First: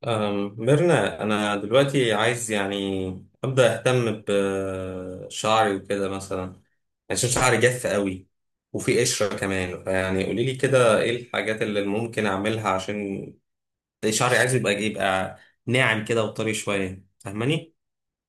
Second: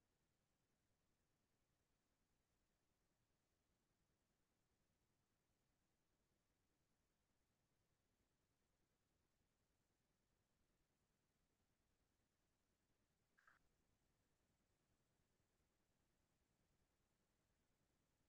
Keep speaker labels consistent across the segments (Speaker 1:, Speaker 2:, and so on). Speaker 1: ميرنا، أنا دلوقتي عايز يعني أبدأ أهتم بشعري وكده مثلا، عشان شعري جاف قوي وفي قشرة كمان. يعني قولي لي كده إيه الحاجات اللي ممكن أعملها عشان شعري؟ عايز يبقى ناعم كده وطري شوية، فاهماني؟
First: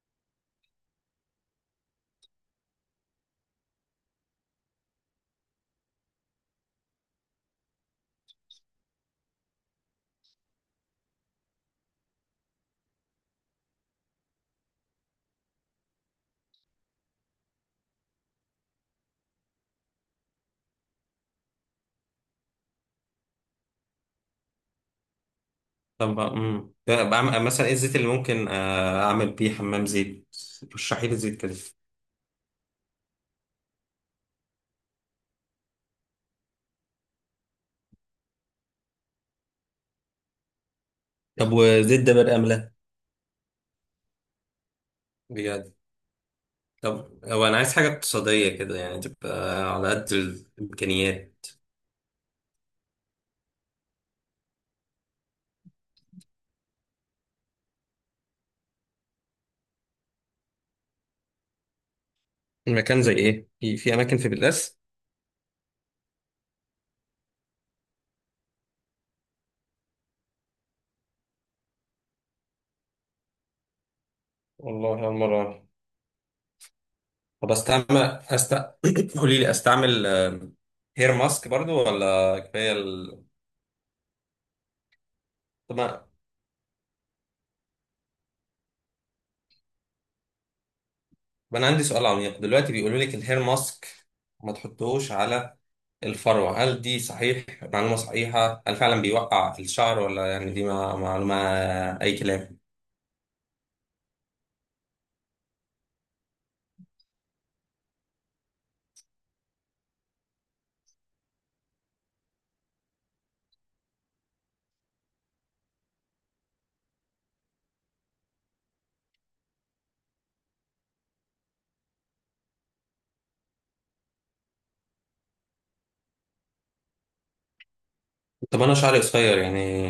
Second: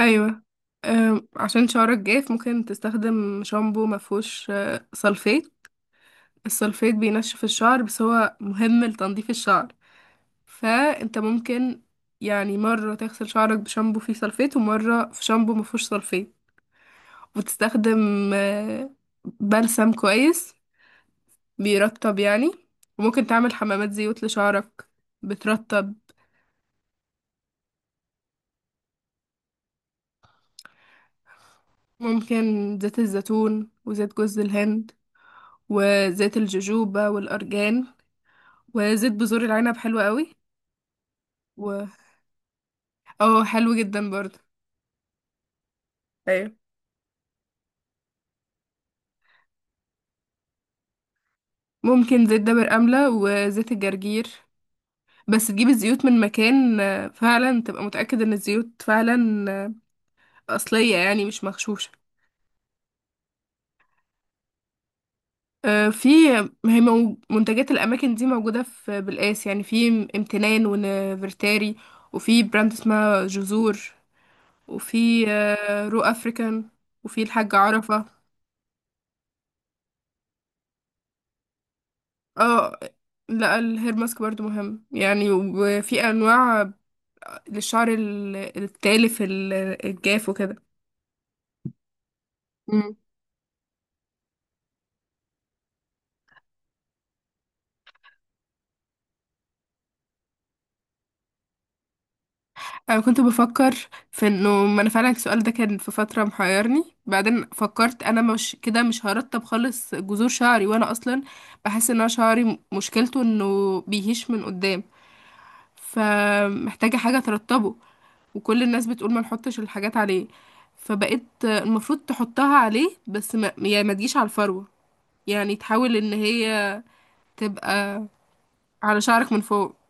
Speaker 2: ايوه. عشان شعرك جاف ممكن تستخدم شامبو مفهوش سلفيت. السلفيت بينشف الشعر، بس هو مهم لتنظيف الشعر، فانت ممكن يعني مرة تغسل شعرك بشامبو فيه سلفيت ومرة في شامبو مفهوش سلفيت، وتستخدم أه، بلسم كويس بيرطب يعني. وممكن تعمل حمامات زيوت لشعرك بترطب.
Speaker 1: طب بعمل مثلا إيه الزيت اللي ممكن أعمل بيه حمام زيت؟ رشحي لي زيت كده.
Speaker 2: ممكن زيت الزيتون وزيت جوز الهند وزيت الجوجوبا والأرجان، وزيت بذور العنب حلو قوي.
Speaker 1: طب
Speaker 2: و
Speaker 1: وزيت ده برقم لا؟
Speaker 2: اه، حلو جدا برضه.
Speaker 1: بجد؟
Speaker 2: ايوه.
Speaker 1: طب هو انا عايز حاجه اقتصاديه كده، يعني تبقى على قد الامكانيات.
Speaker 2: ممكن زيت دابر أملة وزيت الجرجير، بس تجيب الزيوت من مكان فعلا تبقى متأكد ان الزيوت فعلا أصلية يعني مش مغشوشة.
Speaker 1: المكان زي ايه؟ في اماكن في بتلاس؟
Speaker 2: في، هي منتجات الأماكن دي موجودة في بالقاس، يعني في امتنان ونفرتاري، وفي براند اسمها جذور،
Speaker 1: والله اول
Speaker 2: وفي
Speaker 1: مره أعرف.
Speaker 2: رو أفريكان، وفي
Speaker 1: طب
Speaker 2: الحاج
Speaker 1: استعمل،
Speaker 2: عرفة.
Speaker 1: أست... قولي لي، استعمل هير ماسك برضو ولا كفايه
Speaker 2: اه،
Speaker 1: ال...؟
Speaker 2: لا، الهير ماسك برضو مهم يعني،
Speaker 1: طب ما،
Speaker 2: وفي انواع للشعر التالف الجاف وكده.
Speaker 1: طب انا عندي سؤال عميق دلوقتي.
Speaker 2: مم.
Speaker 1: بيقولوا لك الهير ماسك ما تحطوش على الفروه، هل دي صحيح، معلومه صحيحه؟ هل فعلا بيوقع الشعر ولا يعني دي معلومه اي كلام؟
Speaker 2: انا كنت بفكر في انه، ما انا فعلا السؤال ده كان في فتره محيرني، بعدين فكرت انا مش كده، مش هرطب خالص جذور شعري، وانا اصلا بحس ان انا شعري مشكلته انه بيهش من قدام، فمحتاجه حاجه ترطبه. وكل الناس بتقول ما نحطش الحاجات عليه، فبقيت المفروض تحطها عليه، بس ما يعني ما تجيش على الفروه، يعني تحاول ان هي تبقى
Speaker 1: طب انا شعري
Speaker 2: على شعرك
Speaker 1: قصير
Speaker 2: من فوق.
Speaker 1: يعني،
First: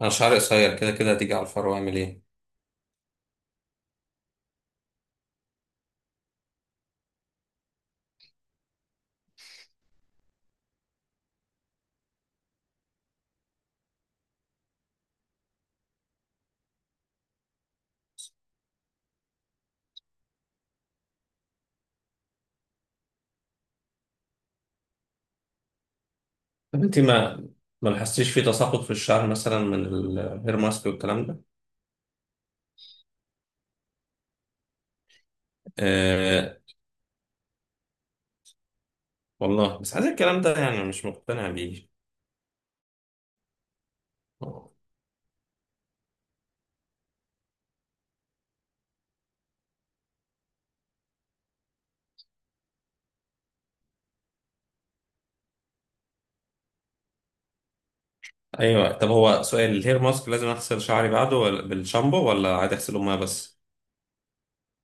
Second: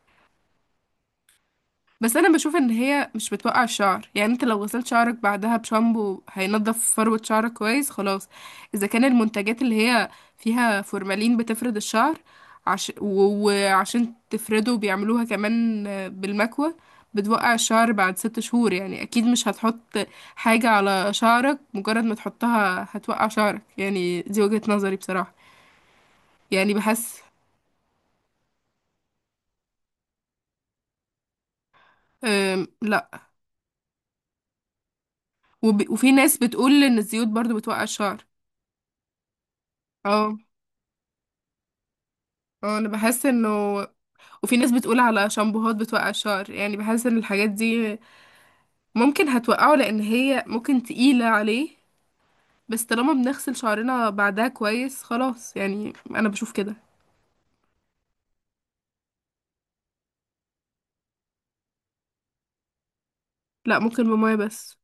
Speaker 1: انا شعري قصير كده كده هتيجي على الفرو، اعمل
Speaker 2: بس انا
Speaker 1: ايه؟
Speaker 2: بشوف ان هي مش بتوقع الشعر، يعني انت لو غسلت شعرك بعدها بشامبو هينضف فروة شعرك كويس خلاص. اذا كان المنتجات اللي هي فيها فورمالين بتفرد الشعر، عش... و- وعشان تفرده بيعملوها كمان بالمكوى، بتوقع الشعر بعد ست شهور، يعني اكيد مش هتحط حاجة على شعرك مجرد ما تحطها هتوقع شعرك. يعني دي وجهة نظري بصراحة، يعني
Speaker 1: طب انت
Speaker 2: بحس.
Speaker 1: ما، ما لاحظتيش في تساقط في الشعر مثلا من الهير ماسك والكلام ده؟
Speaker 2: لا. وب... وفي ناس
Speaker 1: آه،
Speaker 2: بتقول ان الزيوت برضو بتوقع الشعر.
Speaker 1: والله بس عايز
Speaker 2: اه.
Speaker 1: الكلام ده، يعني مش مقتنع بيه.
Speaker 2: اه، انا بحس انه، وفي ناس بتقول على شامبوهات بتوقع الشعر، يعني بحس ان الحاجات دي ممكن هتوقعه لان هي ممكن تقيلة عليه، بس طالما بنغسل شعرنا بعدها كويس خلاص، يعني انا بشوف كده.
Speaker 1: ايوه. طب هو سؤال، الهير ماسك لازم اغسل شعري بعده ولا بالشامبو، ولا عادي اغسله ميه بس؟
Speaker 2: لا، ممكن بمية بس.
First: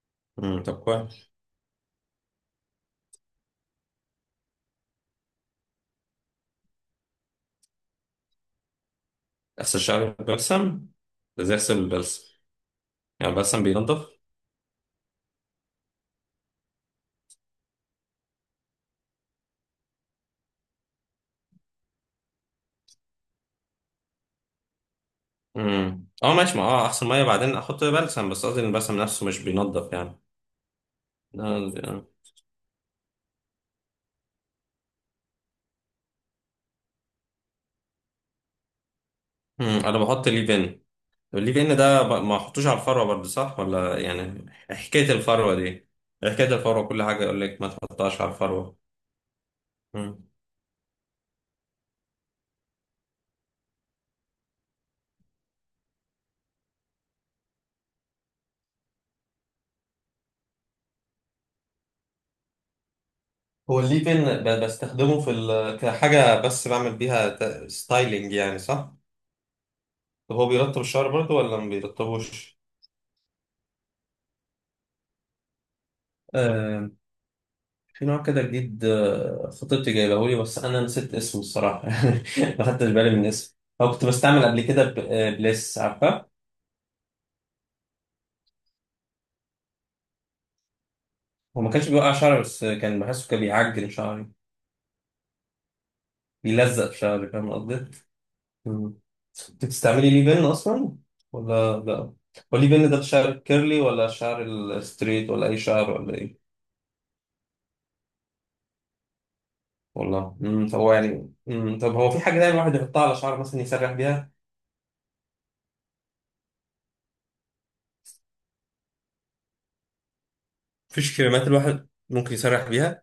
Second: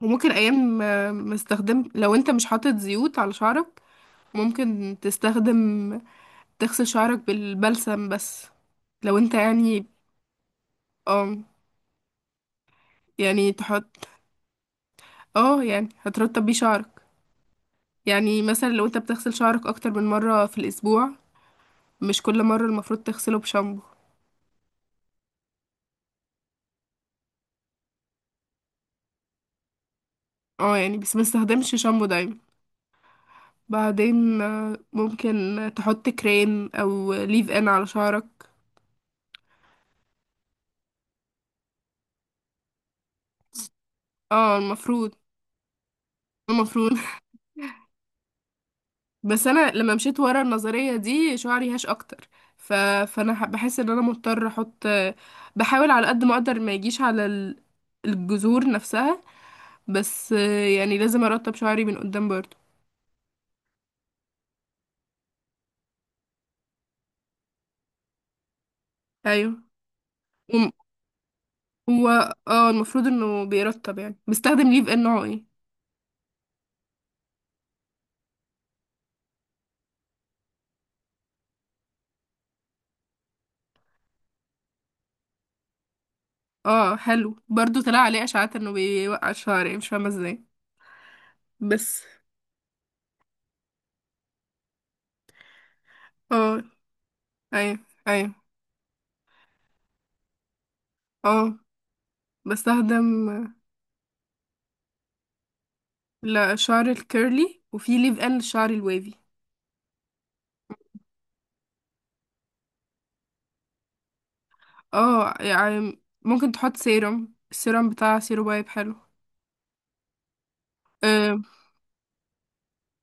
Speaker 2: وممكن ايام
Speaker 1: طب
Speaker 2: ما
Speaker 1: كويس.
Speaker 2: ما استخدم، لو انت مش حاطط زيوت على شعرك ممكن تستخدم تغسل شعرك بالبلسم بس، لو انت
Speaker 1: اغسل
Speaker 2: يعني.
Speaker 1: شعري بالبلسم؟
Speaker 2: اه.
Speaker 1: ده زي اغسل بالبلسم؟ يعني
Speaker 2: يعني
Speaker 1: البلسم
Speaker 2: تحط،
Speaker 1: بينضف؟
Speaker 2: اه يعني هترطب بيه شعرك، يعني مثلا لو انت بتغسل شعرك اكتر من مرة في الاسبوع مش كل مرة المفروض تغسله بشامبو.
Speaker 1: اه ماشي. ما اه اغسل ميه بعدين احط بلسم، بس قصدي ان البلسم نفسه مش بينضف
Speaker 2: اه يعني بس ما استخدمش
Speaker 1: يعني.
Speaker 2: شامبو دايما. بعدين ممكن تحط كريم او ليف ان على شعرك.
Speaker 1: انا بحط ليف ان. طب الليف ان ده ما احطوش على الفروه برضه، صح ولا يعني؟
Speaker 2: اه
Speaker 1: حكايه
Speaker 2: المفروض.
Speaker 1: الفروه دي، حكايه الفروه
Speaker 2: المفروض
Speaker 1: كل حاجه يقول لك ما تحطهاش على الفروه.
Speaker 2: بس انا لما مشيت
Speaker 1: مم.
Speaker 2: ورا النظرية دي شعري هاش اكتر. ف... فانا بحس ان انا مضطر احط، بحاول على قد ما اقدر ما يجيش على الجذور نفسها، بس يعني لازم ارطب شعري من قدام برضه.
Speaker 1: هو الليف ان بستخدمه في ال... كحاجه بس بعمل بيها ستايلينج يعني، صح؟
Speaker 2: ايوه.
Speaker 1: طب هو
Speaker 2: وم-
Speaker 1: بيرطب الشعر برضه ولا ما
Speaker 2: هو،
Speaker 1: بيرطبوش؟
Speaker 2: اه المفروض انه بيرطب. يعني بستخدم ليف ان نوعه ايه.
Speaker 1: آه، في نوع كده جديد، خطيبتي جايبه لي بس انا نسيت اسمه الصراحه. ما خدتش بالي من اسمه. هو كنت بستعمل قبل كده بليس، عارفه؟
Speaker 2: اه حلو برضو، طلع عليه اشاعات انه بيوقع الشعر يعني مش فاهمه ازاي.
Speaker 1: هو ما كانش
Speaker 2: بس.
Speaker 1: بيوقع شعري، بس كان بحسه كان بيعجن شعري،
Speaker 2: اه.
Speaker 1: بيلزق في شعرك، فاهم
Speaker 2: ايوه.
Speaker 1: قصدي؟
Speaker 2: ايوه.
Speaker 1: مم. كنت بتستعملي ليه بن أصلا
Speaker 2: اه
Speaker 1: ولا لا؟ هو ليه بن ده
Speaker 2: بستخدم.
Speaker 1: الشعر الكيرلي ولا الشعر الستريت ولا أي شعر ولا إيه؟
Speaker 2: لا، شعر الكيرلي، وفي ليف ان للشعر الوافي.
Speaker 1: والله. مم. طب هو يعني، مم، طب هو في حاجة دايما الواحد يحطها على شعره مثلا يسرح بيها؟
Speaker 2: اه يعني ممكن تحط سيرم. السيرم بتاع سيرو بايب حلو.
Speaker 1: مفيش
Speaker 2: آه،
Speaker 1: كريمات الواحد ممكن يسرح بيها؟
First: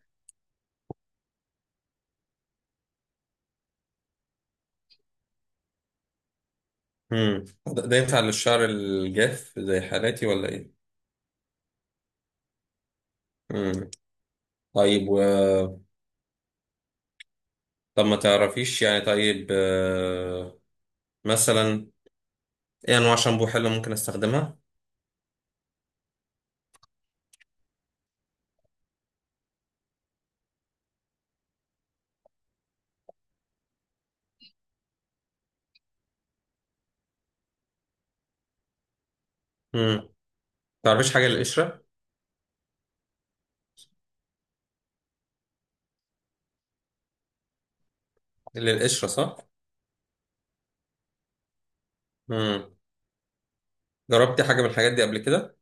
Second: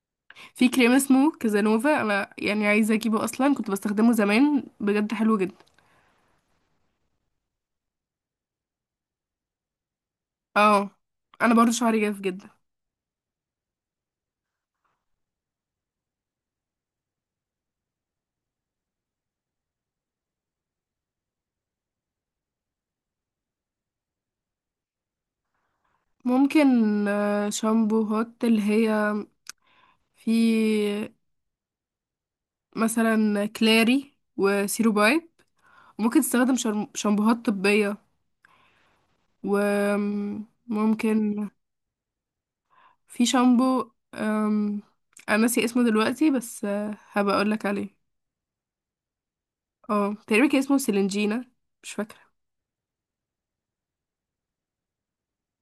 Speaker 2: في كريم اسمه كازانوفا، انا يعني عايزه اجيبه، اصلا كنت بستخدمه زمان، بجد حلو جدا.
Speaker 1: مم. ده ينفع للشعر الجاف زي حالاتي ولا إيه؟
Speaker 2: اه، انا برضو شعري جاف جدا.
Speaker 1: مم. طيب و... طب ما تعرفيش يعني، طيب مثلا إيه أنواع شامبو حلوة ممكن أستخدمها؟
Speaker 2: ممكن شامبوهات اللي هي في مثلا كلاري وسيرو بايب. ممكن تستخدم شامبوهات طبية.
Speaker 1: مم. تعرفيش حاجة
Speaker 2: وممكن.
Speaker 1: للقشرة؟
Speaker 2: في شامبو انا ناسي اسمه دلوقتي، بس هبقى اقولك عليه.
Speaker 1: للقشرة، صح؟
Speaker 2: اه تقريبا كان اسمه سيلينجينا، مش فاكرة.
Speaker 1: مم. جربتي حاجة من الحاجات دي قبل كده؟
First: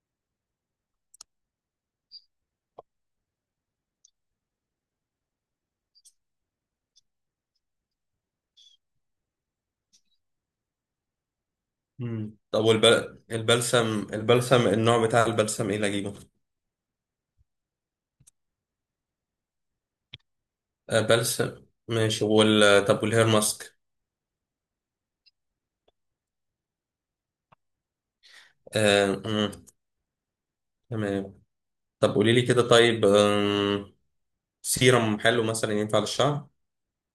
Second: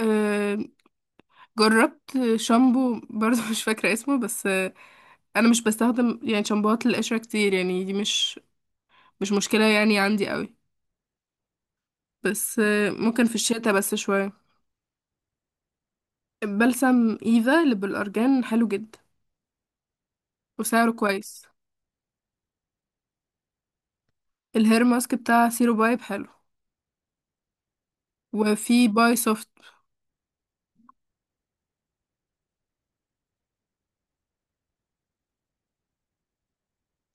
Speaker 2: آم، جربت شامبو برضه مش فاكرة اسمه، بس انا مش بستخدم يعني شامبوهات للقشرة كتير، يعني دي مش مش مشكلة يعني عندي قوي.
Speaker 1: مم.
Speaker 2: بس
Speaker 1: طب والبل...
Speaker 2: ممكن في الشتاء بس
Speaker 1: البلسم،
Speaker 2: شوية.
Speaker 1: البلسم النوع بتاع البلسم ايه اللي اجيبه؟
Speaker 2: البلسم ايفا اللي بالأرجان حلو جدا وسعره
Speaker 1: آه،
Speaker 2: كويس.
Speaker 1: بلسم ماشي وال... طب والهير ماسك؟
Speaker 2: الهير ماسك بتاع سيرو بايب حلو، وفي
Speaker 1: آه...
Speaker 2: باي سوفت.
Speaker 1: مم. تمام. طب قولي لي كده، طيب سيرم حلو مثلا ينفع للشعر؟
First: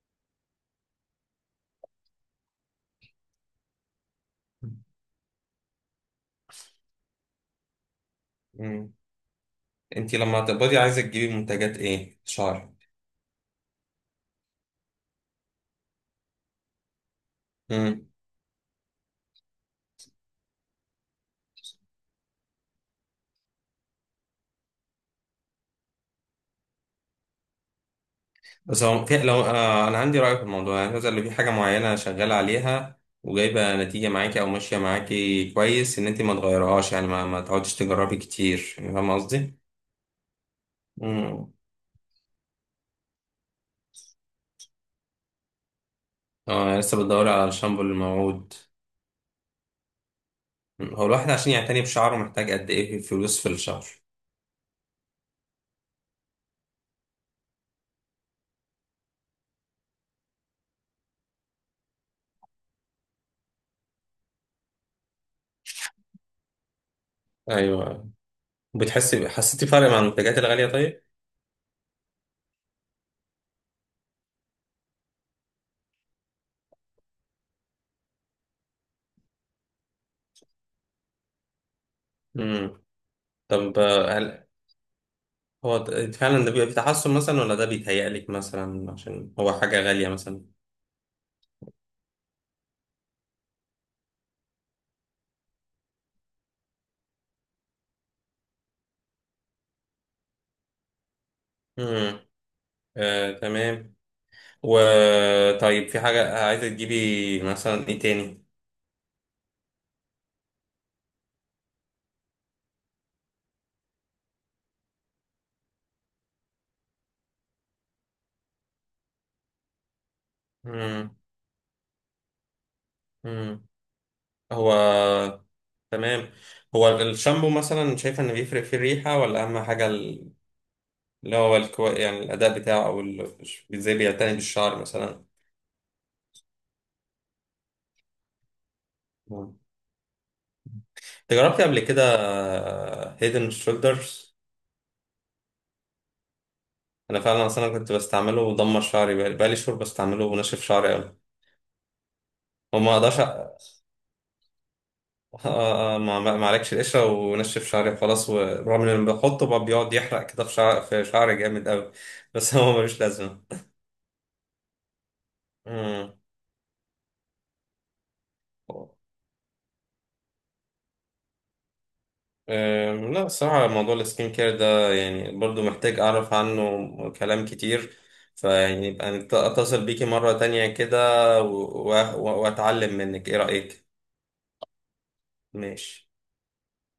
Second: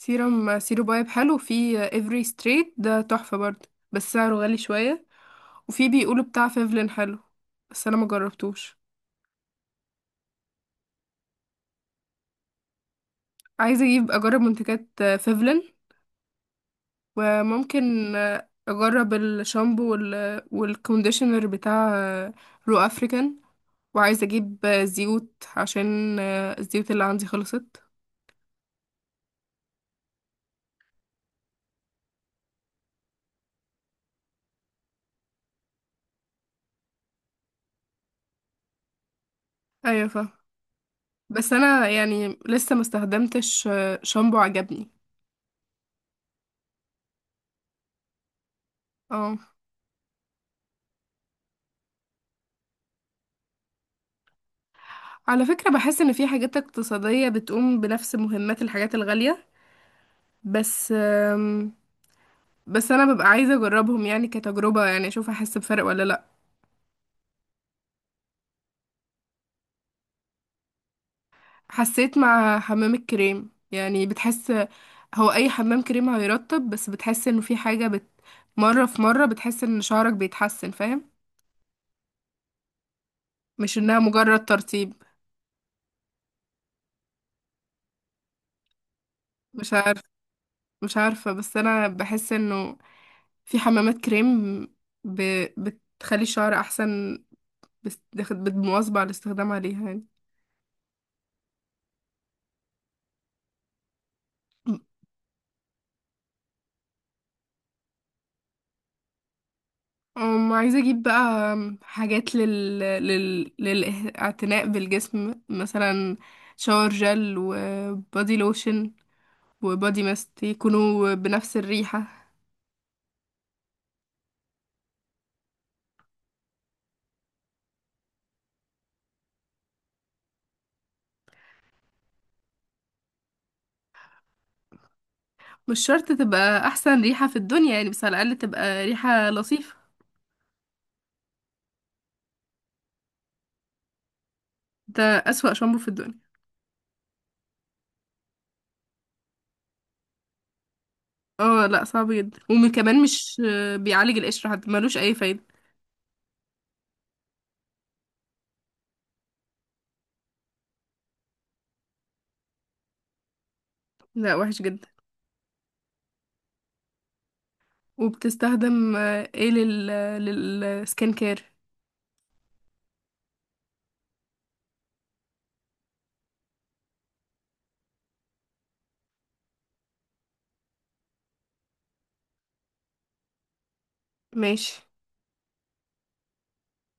Speaker 2: سيرم سيرو بايب حلو، وفي افري ستريت ده تحفة برضه بس سعره غالي شوية، وفي بيقولوا بتاع فيفلين حلو بس انا ما جربتوش.
Speaker 1: مم. انتي لما هتقبضي عايزة تجيبي منتجات ايه؟ شعر؟
Speaker 2: عايزة اجيب، اجرب منتجات فيفلين، وممكن اجرب الشامبو وال... والكونديشنر بتاع رو افريكان، وعايزة اجيب زيوت عشان الزيوت اللي عندي خلصت.
Speaker 1: بس هو في، لو آه انا عندي رأي في الموضوع، يعني مثلا لو في حاجة معينة شغالة عليها وجايبة نتيجة معاكي او ماشية معاكي كويس، ان انت ما تغيرهاش يعني، ما تقعديش تجربي كتير يعني، فاهم قصدي؟
Speaker 2: ايوه فاهمة، بس
Speaker 1: امم.
Speaker 2: انا يعني لسه ما استخدمتش شامبو عجبني.
Speaker 1: اه يعني لسه بتدوري على الشامبو الموعود.
Speaker 2: اه.
Speaker 1: مم. هو الواحد عشان يعتني بشعره محتاج قد ايه في فلوس في الشهر؟
Speaker 2: على فكرة بحس ان في حاجات اقتصادية بتقوم بنفس مهمات الحاجات الغالية، بس بس انا ببقى عايزة اجربهم يعني كتجربة، يعني اشوف احس بفرق ولا لا.
Speaker 1: ايوه. بتحسي، حسيتي فرق مع المنتجات الغالية طيب؟
Speaker 2: حسيت مع حمام الكريم يعني بتحس. هو اي حمام كريم هيرطب، بس بتحس انه في حاجة بت، مرة في مرة بتحس ان شعرك بيتحسن، فاهم؟
Speaker 1: امم.
Speaker 2: مش
Speaker 1: طب
Speaker 2: انها
Speaker 1: هل
Speaker 2: مجرد ترطيب.
Speaker 1: هو فعلا ده بيبقى في تحسن مثلا، ولا ده بيتهيألك مثلا عشان هو
Speaker 2: مش
Speaker 1: حاجة
Speaker 2: عارف،
Speaker 1: غالية مثلا؟
Speaker 2: مش عارفة، بس انا بحس انه في حمامات كريم ب... بتخلي الشعر احسن، بس بالمواظبة على الاستخدام عليها يعني.
Speaker 1: امم. آه، تمام. وطيب في حاجة عايزة تجيبي مثلا ايه تاني؟
Speaker 2: أم، عايزة أجيب بقى حاجات لل... لل... للاعتناء بالجسم مثلا، شاور جل وبادي لوشن وبادي ماست
Speaker 1: مم.
Speaker 2: يكونوا بنفس الريحة.
Speaker 1: مم. هو تمام. هو الشامبو مثلا شايفة ان بيفرق في الريحة، ولا اهم حاجة ال... اللي هو الكو... يعني الاداء بتاعه، او ال... ازاي بيعتني بالشعر مثلا.
Speaker 2: مش شرط تبقى أحسن ريحة في الدنيا يعني، بس على الأقل تبقى ريحة
Speaker 1: مم.
Speaker 2: لطيفة.
Speaker 1: انت جربتي قبل كده هيدن شولدرز؟
Speaker 2: ده أسوأ شامبو في الدنيا.
Speaker 1: انا فعلا اصلا كنت بستعمله ودمر شعري. بقالي شهور بستعمله وناشف شعري قوي.
Speaker 2: اه لا، صعب جدا،
Speaker 1: وما
Speaker 2: وكمان
Speaker 1: اقدرش،
Speaker 2: مش بيعالج القشر حتى، ملوش اي فايدة.
Speaker 1: ما عليكش، القشرة ونشف شعري وخلاص، ورغم ان أنا بحطه بقى بيقعد يحرق كده في شعر، في شعري جامد قوي. بس هو ملوش لازمة.
Speaker 2: لا وحش جدا.
Speaker 1: مم.
Speaker 2: وبتستخدم ايه لل، للسكين كير؟
Speaker 1: لا الصراحة، موضوع السكين كير ده يعني برضو محتاج أعرف عنه كلام كتير. فيعني يبقى أتصل بيكي مرة تانية كده، وأتعلم منك، إيه رأيك؟
Speaker 2: ماشي.
Speaker 1: ماشي.